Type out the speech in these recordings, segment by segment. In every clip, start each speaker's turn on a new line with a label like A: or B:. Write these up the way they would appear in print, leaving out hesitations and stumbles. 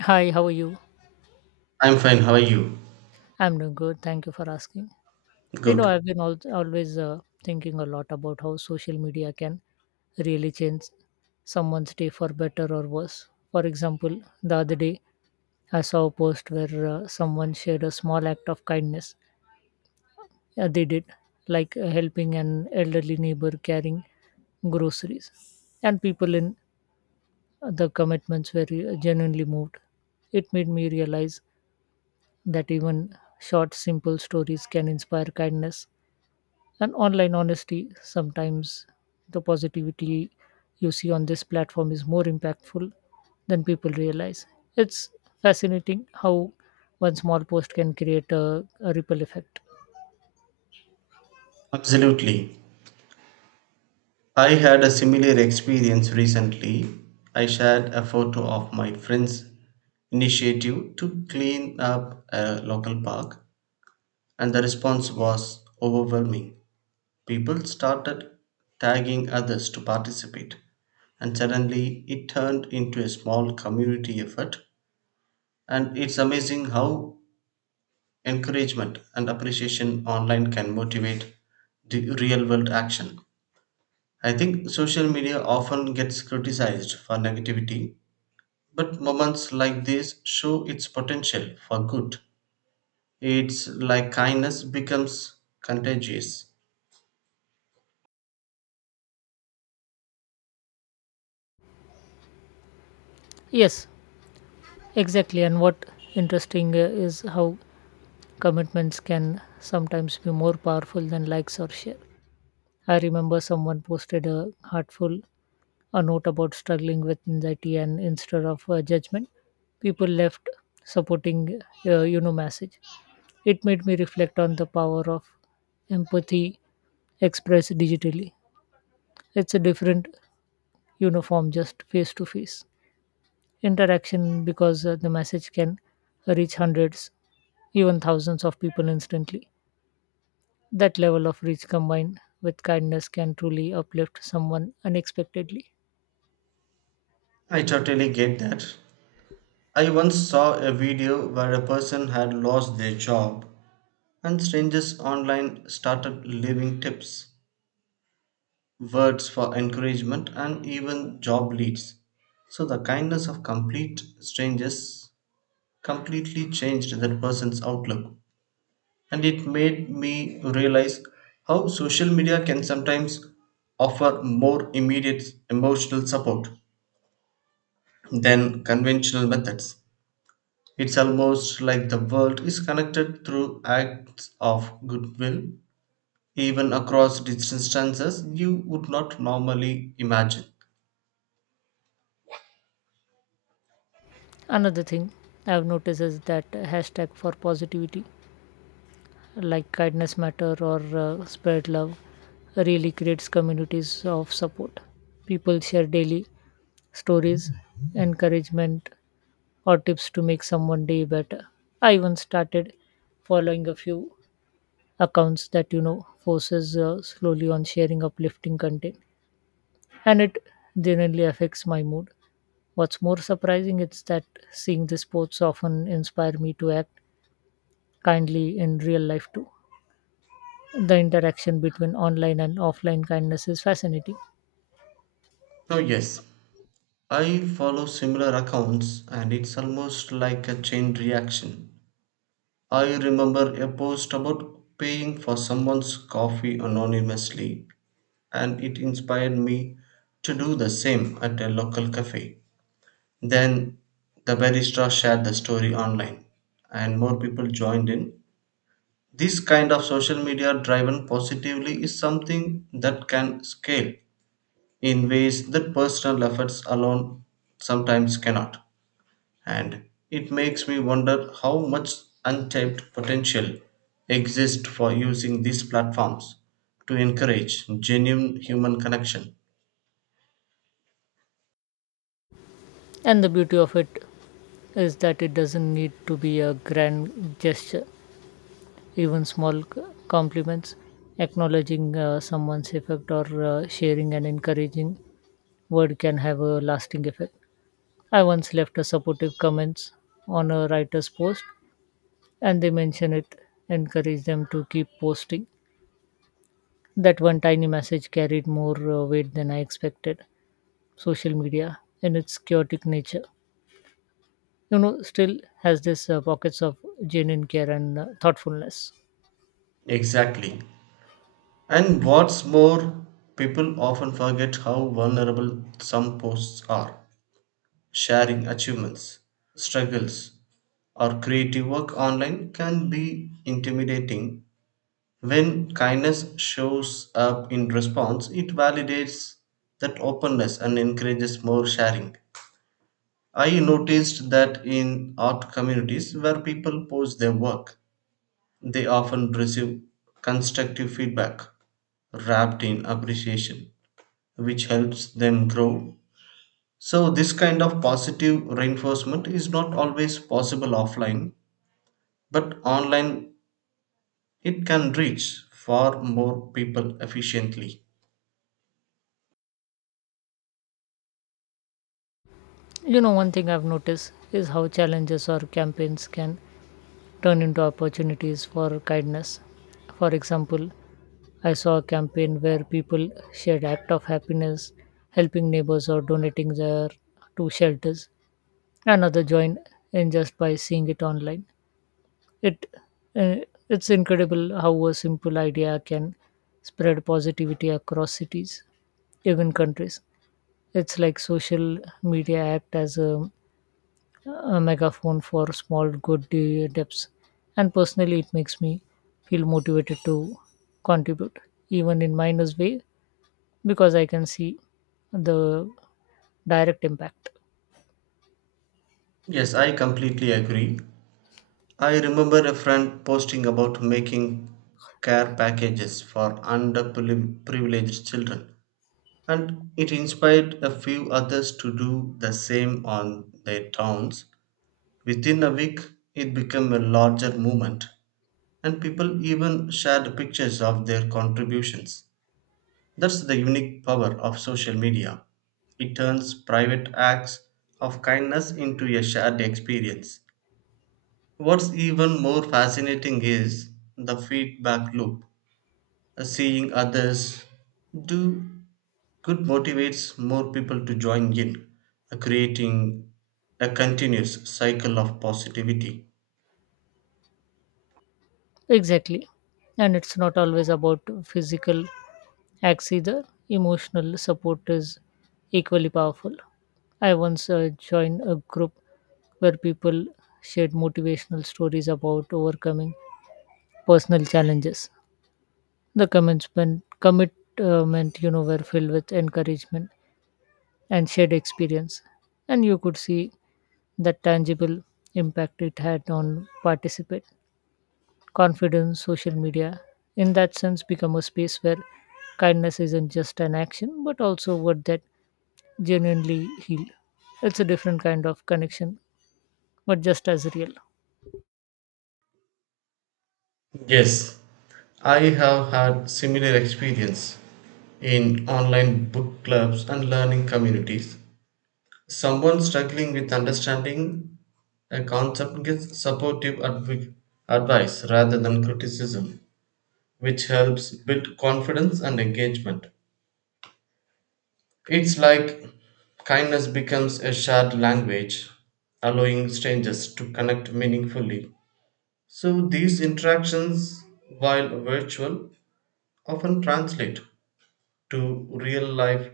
A: Hi, how are you?
B: I'm fine. How are you?
A: I'm doing good. Thank you for asking. You know,
B: Good.
A: I've been always thinking a lot about how social media can really change someone's day for better or worse. For example, the other day I saw a post where someone shared a small act of kindness they did, like helping an elderly neighbor carrying groceries. And people in the commitments were genuinely moved. It made me realize that even short, simple stories can inspire kindness and online honesty. Sometimes the positivity you see on this platform is more impactful than people realize. It's fascinating how one small post can create a ripple effect.
B: Absolutely. I had a similar experience recently. I shared a photo of my friend's initiative to clean up a local park, and the response was overwhelming. People started tagging others to participate, and suddenly it turned into a small community effort. And it's amazing how encouragement and appreciation online can motivate the real world action. I think social media often gets criticized for negativity, but moments like this show its potential for good. It's like kindness becomes contagious.
A: Yes, exactly. And what interesting is how commitments can sometimes be more powerful than likes or share. I remember someone posted a heartful A note about struggling with anxiety, and instead of judgment, people left supporting, message. It made me reflect on the power of empathy expressed digitally. It's a different uniform, just face to face interaction because the message can reach hundreds, even thousands of people instantly. That level of reach combined with kindness can truly uplift someone unexpectedly.
B: I totally get that. I once saw a video where a person had lost their job and strangers online started leaving tips, words for encouragement, and even job leads. So the kindness of complete strangers completely changed that person's outlook. And it made me realize how social media can sometimes offer more immediate emotional support than conventional methods. It's almost like the world is connected through acts of goodwill, even across distances you would not normally imagine.
A: Another thing I've noticed is that hashtag for positivity, like kindness matter or spread love, really creates communities of support. People share daily stories, encouragement, or tips to make someone day better. I even started following a few accounts that forces slowly on sharing uplifting content, and it genuinely affects my mood. What's more surprising is that seeing these posts often inspire me to act kindly in real life too. The interaction between online and offline kindness is fascinating.
B: So, yes, I follow similar accounts, and it's almost like a chain reaction. I remember a post about paying for someone's coffee anonymously, and it inspired me to do the same at a local cafe. Then the barista shared the story online, and more people joined in. This kind of social media driven positively is something that can scale in ways that personal efforts alone sometimes cannot. And it makes me wonder how much untapped potential exists for using these platforms to encourage genuine human connection.
A: And the beauty of it is that it doesn't need to be a grand gesture. Even small compliments, acknowledging someone's effect, or sharing an encouraging word can have a lasting effect. I once left a supportive comments on a writer's post, and they mentioned it encouraged them to keep posting. That one tiny message carried more weight than I expected. Social media, in its chaotic nature, still has this pockets of genuine care and thoughtfulness.
B: Exactly. And what's more, people often forget how vulnerable some posts are. Sharing achievements, struggles, or creative work online can be intimidating. When kindness shows up in response, it validates that openness and encourages more sharing. I noticed that in art communities where people post their work, they often receive constructive feedback wrapped in appreciation, which helps them grow. So, this kind of positive reinforcement is not always possible offline, but online it can reach far more people efficiently.
A: One thing I've noticed is how challenges or campaigns can turn into opportunities for kindness. For example, I saw a campaign where people shared act of happiness, helping neighbors or donating their to shelters. Another joined in just by seeing it online. It uh, it's incredible how a simple idea can spread positivity across cities, even countries. It's like social media act as a megaphone for small good depths. And personally, it makes me feel motivated to contribute, even in minus way, because I can see the direct impact.
B: Yes, I completely agree. I remember a friend posting about making care packages for underprivileged children, and it inspired a few others to do the same on their towns. Within a week, it became a larger movement, and people even shared pictures of their contributions. That's the unique power of social media. It turns private acts of kindness into a shared experience. What's even more fascinating is the feedback loop. Seeing others do good motivates more people to join in, creating a continuous cycle of positivity.
A: Exactly. And it's not always about physical acts either, emotional support is equally powerful. I once joined a group where people shared motivational stories about overcoming personal challenges. The commitment, were filled with encouragement and shared experience, and you could see the tangible impact it had on participants. Confidence, social media, in that sense, become a space where kindness isn't just an action, but also what that genuinely heal. It's a different kind of connection, but just as real.
B: Yes, I have had similar experience in online book clubs and learning communities. Someone struggling with understanding a concept gets supportive advice rather than criticism, which helps build confidence and engagement. It's like kindness becomes a shared language, allowing strangers to connect meaningfully. So these interactions, while virtual, often translate to real life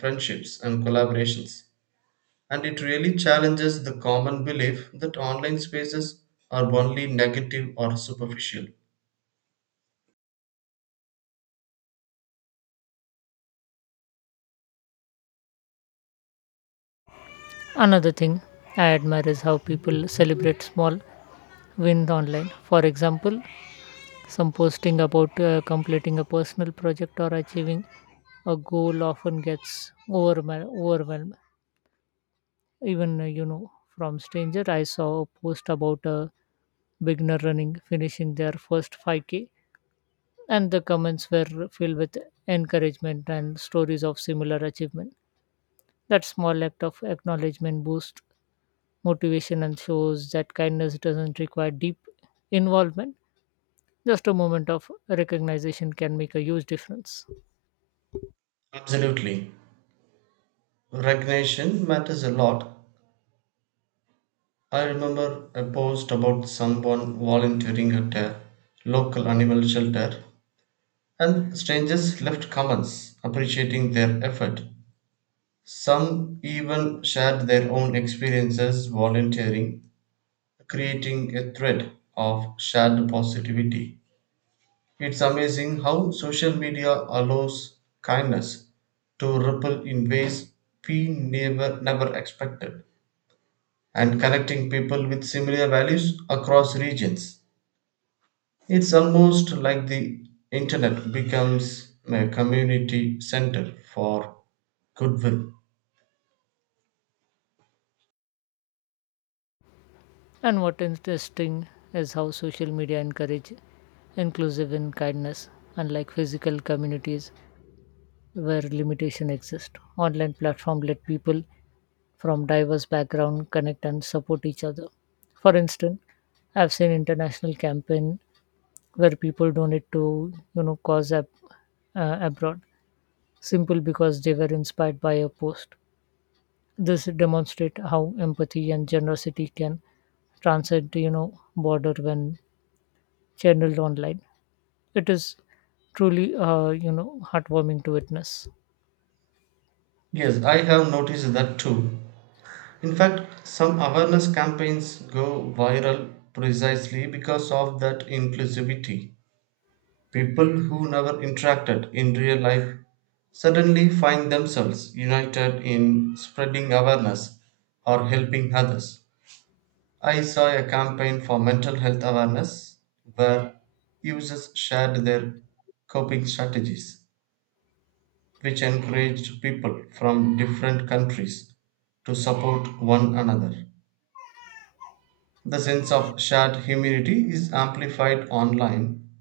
B: friendships and collaborations. And it really challenges the common belief that online spaces are only negative or superficial.
A: Another thing I admire is how people celebrate small wins online. For example, some posting about completing a personal project or achieving a goal often gets overwhelmed. Even from stranger, I saw a post about a beginner running finishing their first 5k, and the comments were filled with encouragement and stories of similar achievement. That small act of acknowledgement boosts motivation and shows that kindness doesn't require deep involvement. Just a moment of recognition can make a huge difference.
B: Absolutely. Recognition matters a lot. I remember a post about someone volunteering at a local animal shelter, and strangers left comments appreciating their effort. Some even shared their own experiences volunteering, creating a thread of shared positivity. It's amazing how social media allows kindness to ripple in ways we never expected and connecting people with similar values across regions. It's almost like the internet becomes a community center for goodwill.
A: And what interesting is how social media encourage inclusive in kindness, unlike physical communities where limitation exist. Online platform let people from diverse background connect and support each other. For instance, I've seen international campaign where people donate to cause abroad simple because they were inspired by a post. This demonstrate how empathy and generosity can transcend border when channeled online. It is truly heartwarming to witness.
B: Yes, I have noticed that too. In fact, some awareness campaigns go viral precisely because of that inclusivity. People who never interacted in real life suddenly find themselves united in spreading awareness or helping others. I saw a campaign for mental health awareness where users shared their coping strategies, which encouraged people from different countries to support one another. The sense of shared humanity is amplified online,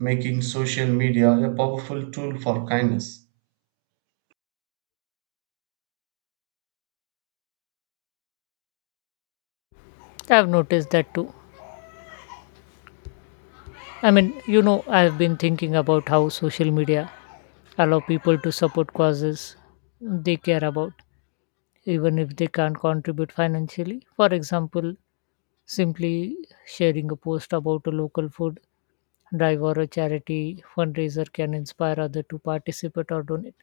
B: making social media a powerful tool for kindness.
A: I've noticed that too. I mean, I've been thinking about how social media allow people to support causes they care about, even if they can't contribute financially. For example, simply sharing a post about a local food drive or a charity fundraiser can inspire others to participate or donate.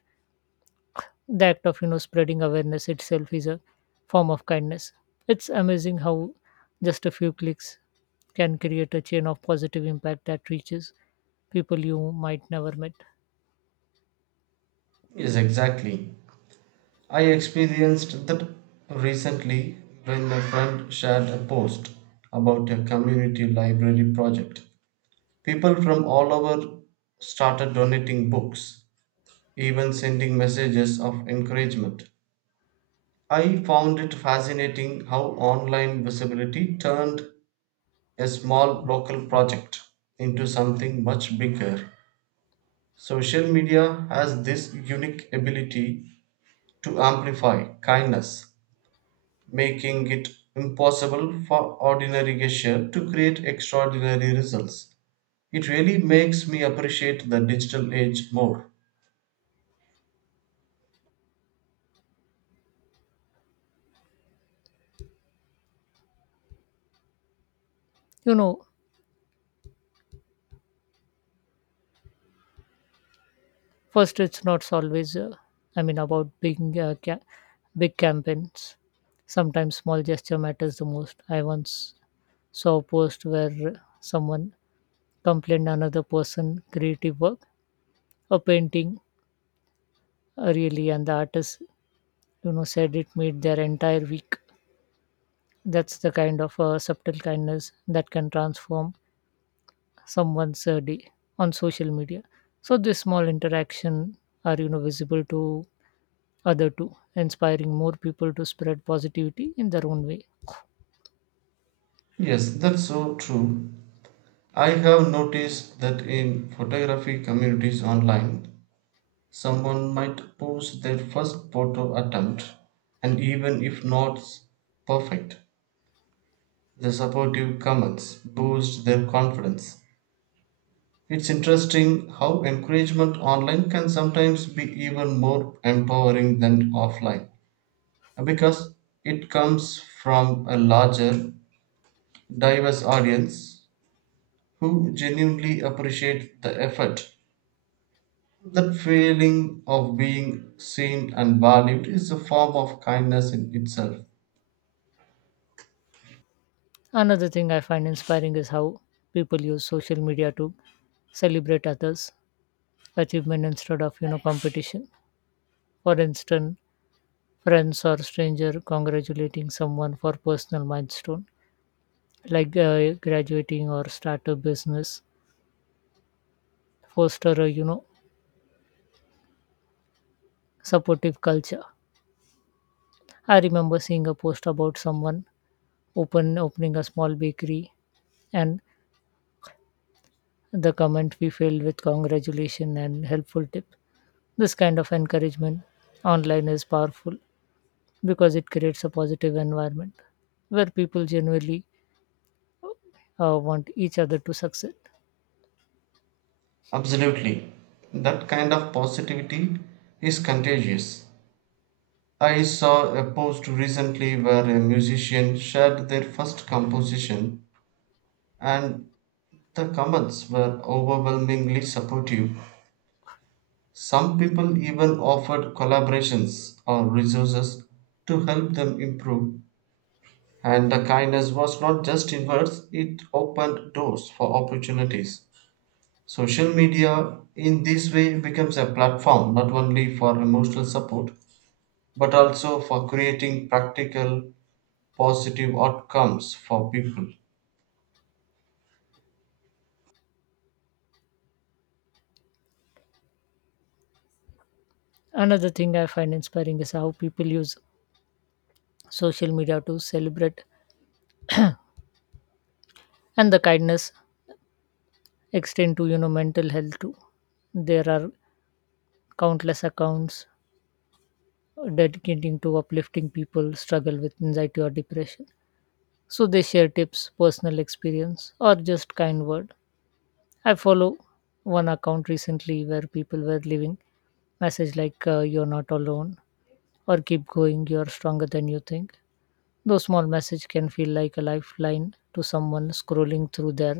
A: The act of spreading awareness itself is a form of kindness. It's amazing how just a few clicks can create a chain of positive impact that reaches people you might never met.
B: Yes, exactly. I experienced that recently when a friend shared a post about a community library project. People from all over started donating books, even sending messages of encouragement. I found it fascinating how online visibility turned a small local project into something much bigger. Social media has this unique ability to amplify kindness, making it impossible for ordinary gesture to create extraordinary results. It really makes me appreciate the digital age more.
A: you know First, it's not always I mean about big big campaigns. Sometimes small gesture matters the most. I once saw a post where someone complained another person creative work, a painting, really, and the artist said it made their entire week. That's the kind of subtle kindness that can transform someone's day on social media. So this small interaction are visible to other too, inspiring more people to spread positivity in their own way.
B: Yes, that's so true. I have noticed that in photography communities online, someone might post their first photo attempt, and even if not perfect, the supportive comments boost their confidence. It's interesting how encouragement online can sometimes be even more empowering than offline because it comes from a larger, diverse audience who genuinely appreciate the effort. That feeling of being seen and valued is a form of kindness in itself.
A: Another thing I find inspiring is how people use social media to celebrate others achievement instead of competition. For instance, friends or stranger congratulating someone for personal milestone, like graduating or start a business, foster a supportive culture. I remember seeing a post about someone opening a small bakery, and the comment we filled with congratulation and helpful tip. This kind of encouragement online is powerful because it creates a positive environment where people genuinely want each other to succeed.
B: Absolutely. That kind of positivity is contagious. I saw a post recently where a musician shared their first composition, and the comments were overwhelmingly supportive. Some people even offered collaborations or resources to help them improve. And the kindness was not just in words, it opened doors for opportunities. Social media in this way becomes a platform not only for emotional support but also for creating practical positive outcomes for people.
A: Another thing I find inspiring is how people use social media to celebrate, and the kindness extend to mental health too. There are countless accounts dedicating to uplifting people struggle with anxiety or depression. So they share tips, personal experience, or just kind word. I follow one account recently where people were leaving message like you're not alone, or keep going, you're stronger than you think. Those small message can feel like a lifeline to someone scrolling through their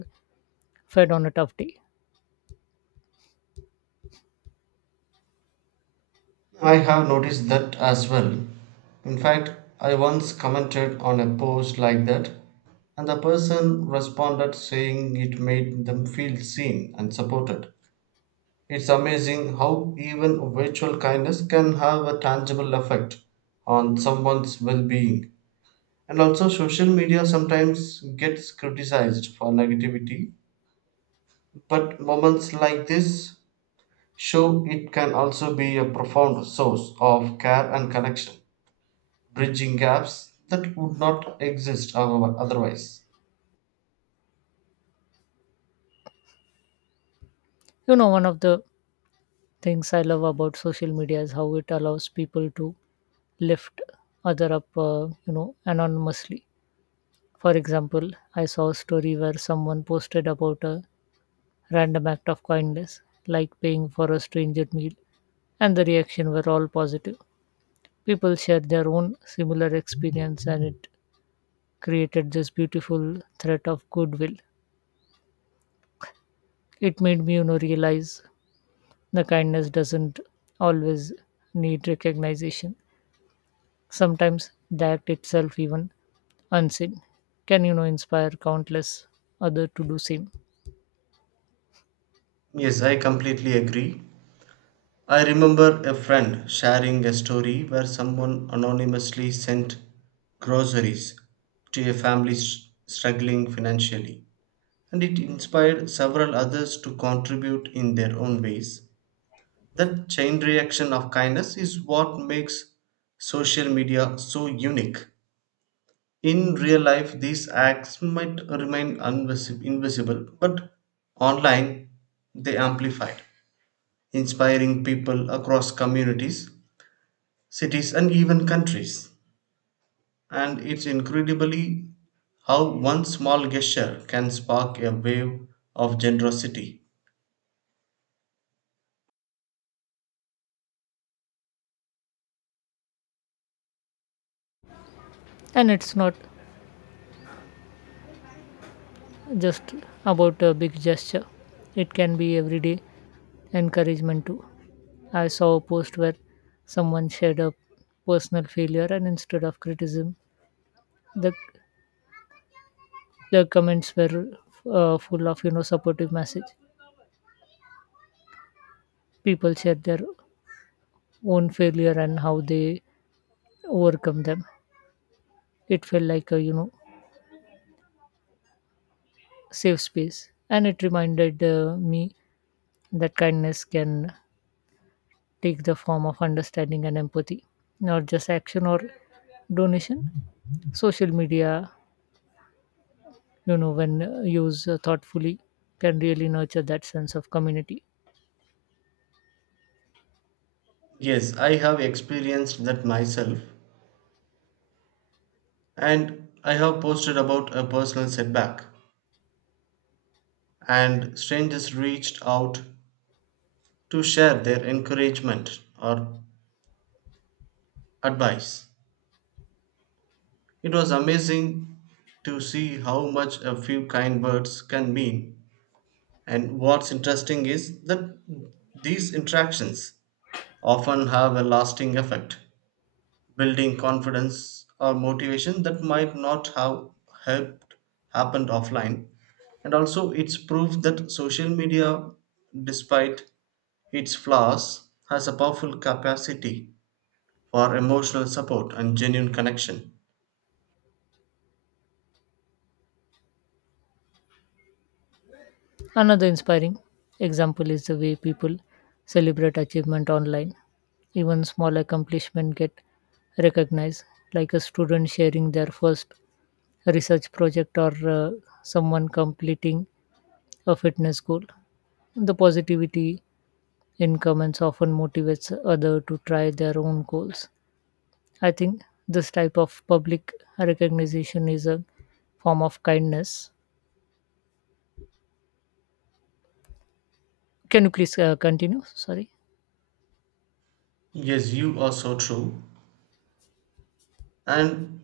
A: fed on a tough day.
B: I have noticed that as well. In fact, I once commented on a post like that, and the person responded saying it made them feel seen and supported. It's amazing how even virtual kindness can have a tangible effect on someone's well being. And also, social media sometimes gets criticized for negativity, but moments like this show it can also be a profound source of care and connection, bridging gaps that would not exist otherwise.
A: One of the things I love about social media is how it allows people to lift other up, anonymously. For example, I saw a story where someone posted about a random act of kindness, like paying for a stranger meal, and the reaction were all positive. People shared their own similar experience, and it created this beautiful thread of goodwill. It made me, realize the kindness doesn't always need recognition. Sometimes the act itself, even unseen, can inspire countless other to do same.
B: Yes, I completely agree. I remember a friend sharing a story where someone anonymously sent groceries to a family struggling financially, and it inspired several others to contribute in their own ways. That chain reaction of kindness is what makes social media so unique. In real life, these acts might remain invisible, but online they amplified, inspiring people across communities, cities, and even countries. And it's incredibly how one small gesture can spark a wave of generosity.
A: And it's not just about a big gesture; it can be everyday encouragement too. I saw a post where someone shared a personal failure, and instead of criticism, the the comments were full of supportive message. People shared their own failure and how they overcome them. It felt like a safe space. And it reminded me that kindness can take the form of understanding and empathy, not just action or donation. Social media, when used thoughtfully, can really nurture that sense of community.
B: Yes, I have experienced that myself, and I have posted about a personal setback, and strangers reached out to share their encouragement or advice. It was amazing to see how much a few kind words can mean. And what's interesting is that these interactions often have a lasting effect, building confidence or motivation that might not have helped happened offline. And also it's proof that social media, despite its flaws, has a powerful capacity for emotional support and genuine connection.
A: Another inspiring example is the way people celebrate achievement online. Even small accomplishments get recognized, like a student sharing their first research project or someone completing a fitness goal. The positivity in comments often motivates other to try their own goals. I think this type of public recognition is a form of kindness. Can you please continue? Sorry.
B: Yes, you are so true. And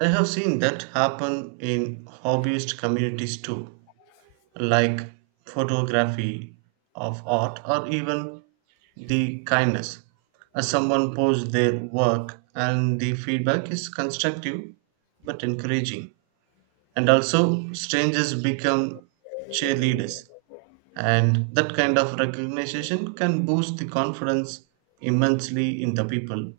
B: I have seen that happen in hobbyist communities too, like photography of art or even the kindness. Someone posts their work and the feedback is constructive but encouraging. And also, strangers become cheerleaders. And that kind of recognition can boost the confidence immensely in the people.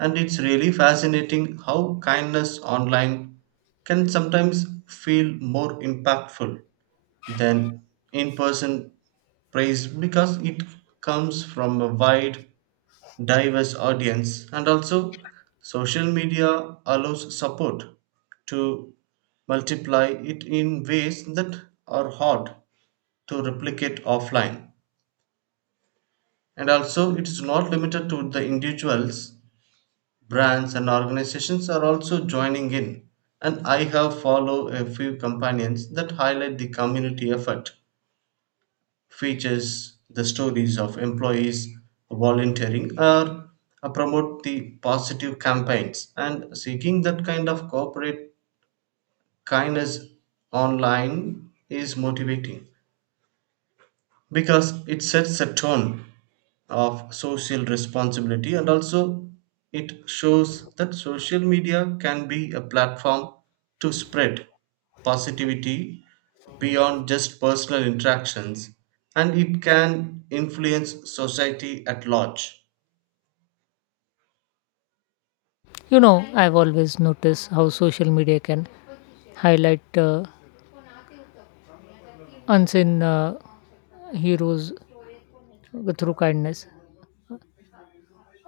B: And it's really fascinating how kindness online can sometimes feel more impactful than in person praise, because it comes from a wide diverse audience. And also social media allows support to multiply it in ways that are hard to replicate offline. And also it is not limited to the individuals, brands and organizations are also joining in. And I have followed a few companions that highlight the community effort, features the stories of employees volunteering or promote the positive campaigns. And seeking that kind of corporate kindness online is motivating because it sets a tone of social responsibility. And also it shows that social media can be a platform to spread positivity beyond just personal interactions, and it can influence society at large.
A: You know, I've always noticed how social media can highlight unseen heroes through kindness.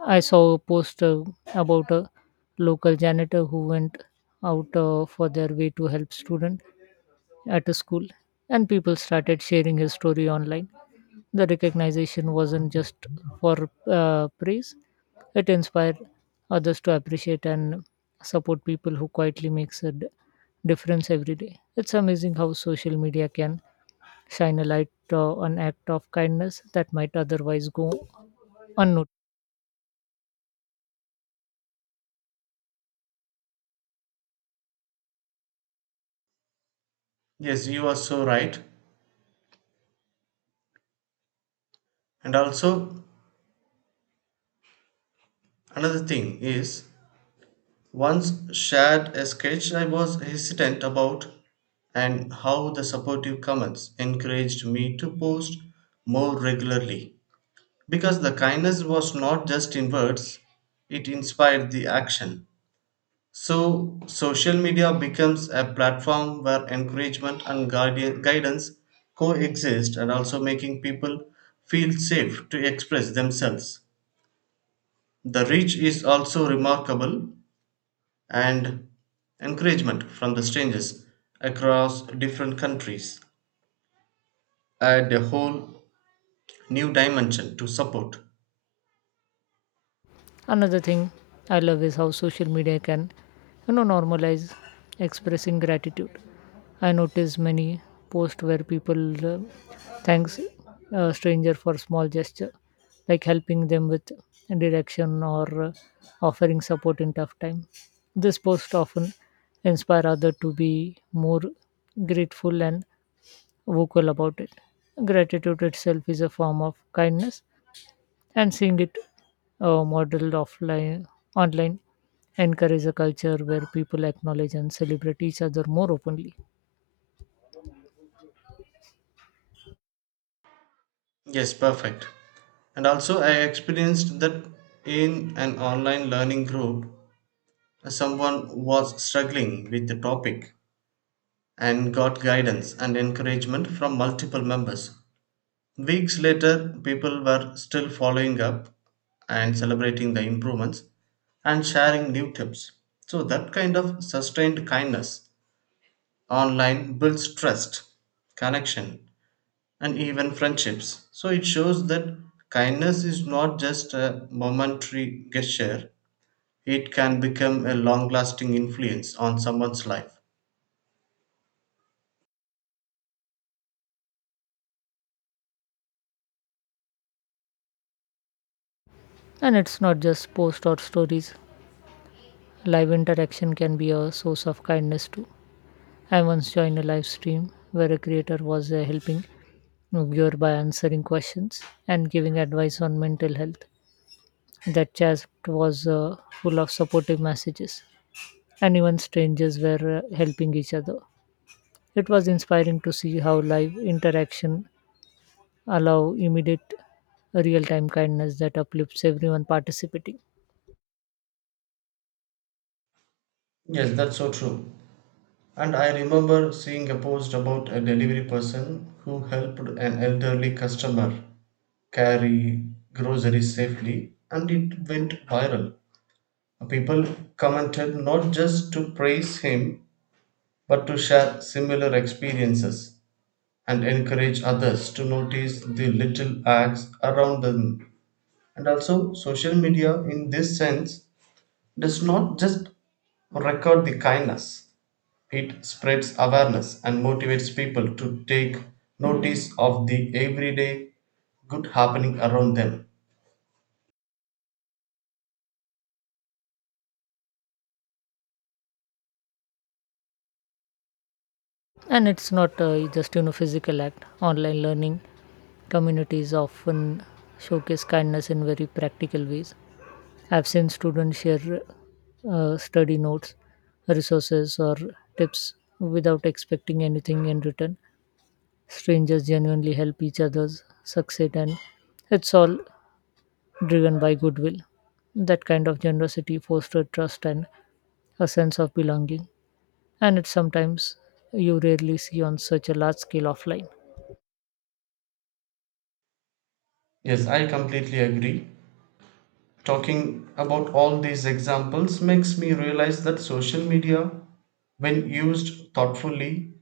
A: I saw a post about a local janitor who went out for their way to help student at a school, and people started sharing his story online. The recognition wasn't just for praise, it inspired others to appreciate and support people who quietly makes a difference every day. It's amazing how social media can shine a light on act of kindness that might otherwise go unnoticed.
B: Yes, you are so right. And also, another thing is, once shared a sketch I was hesitant about, and how the supportive comments encouraged me to post more regularly, because the kindness was not just in words, it inspired the action. So social media becomes a platform where encouragement and guidance coexist, and also making people feel safe to express themselves. The reach is also remarkable, and encouragement from the strangers across different countries add a whole new dimension to support.
A: Another thing I love is how social media can, normalize expressing gratitude. I notice many posts where people thanks a stranger for small gesture, like helping them with direction or offering support in tough time. This post often inspire others to be more grateful and vocal about it. Gratitude itself is a form of kindness, and seeing it modeled offline online encourage a culture where people acknowledge and celebrate each other more openly.
B: Yes, perfect. And also, I experienced that in an online learning group, someone was struggling with the topic and got guidance and encouragement from multiple members. Weeks later, people were still following up and celebrating the improvements and sharing new tips. So, that kind of sustained kindness online builds trust, connection, and even friendships. So it shows that kindness is not just a momentary gesture, it can become a long lasting influence on someone's life.
A: And it's not just posts or stories, live interaction can be a source of kindness too. I once joined a live stream where a creator was helping a viewer by answering questions and giving advice on mental health. That chat was full of supportive messages, and even strangers were helping each other. It was inspiring to see how live interaction allow immediate real-time kindness that uplifts everyone participating.
B: Yes, that's so true. And I remember seeing a post about a delivery person who helped an elderly customer carry groceries safely, and it went viral. People commented not just to praise him but to share similar experiences, and encourage others to notice the little acts around them. And also, social media in this sense does not just record the kindness, it spreads awareness and motivates people to take notice of the everyday good happening around them.
A: And it's not just physical act. Online learning communities often showcase kindness in very practical ways. I've seen students share study notes, resources, or tips without expecting anything in return. Strangers genuinely help each other's succeed, and it's all driven by goodwill. That kind of generosity fosters trust and a sense of belonging, and it's sometimes you rarely see on such a large scale offline.
B: Yes, I completely agree. Talking about all these examples makes me realize that social media, when used thoughtfully,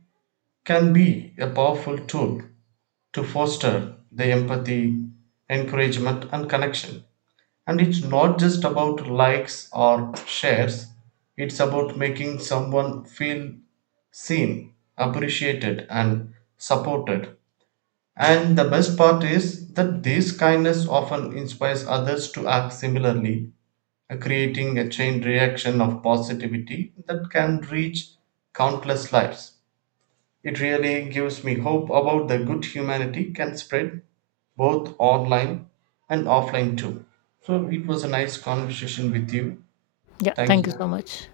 B: can be a powerful tool to foster the empathy, encouragement, and connection. And it's not just about likes or shares, it's about making someone feel seen, appreciated, and supported. And the best part is that this kindness often inspires others to act similarly, creating a chain reaction of positivity that can reach countless lives. It really gives me hope about the good humanity can spread both online and offline too. So it was a nice conversation with you.
A: Yeah,
B: Thank
A: thank you
B: you.
A: so much.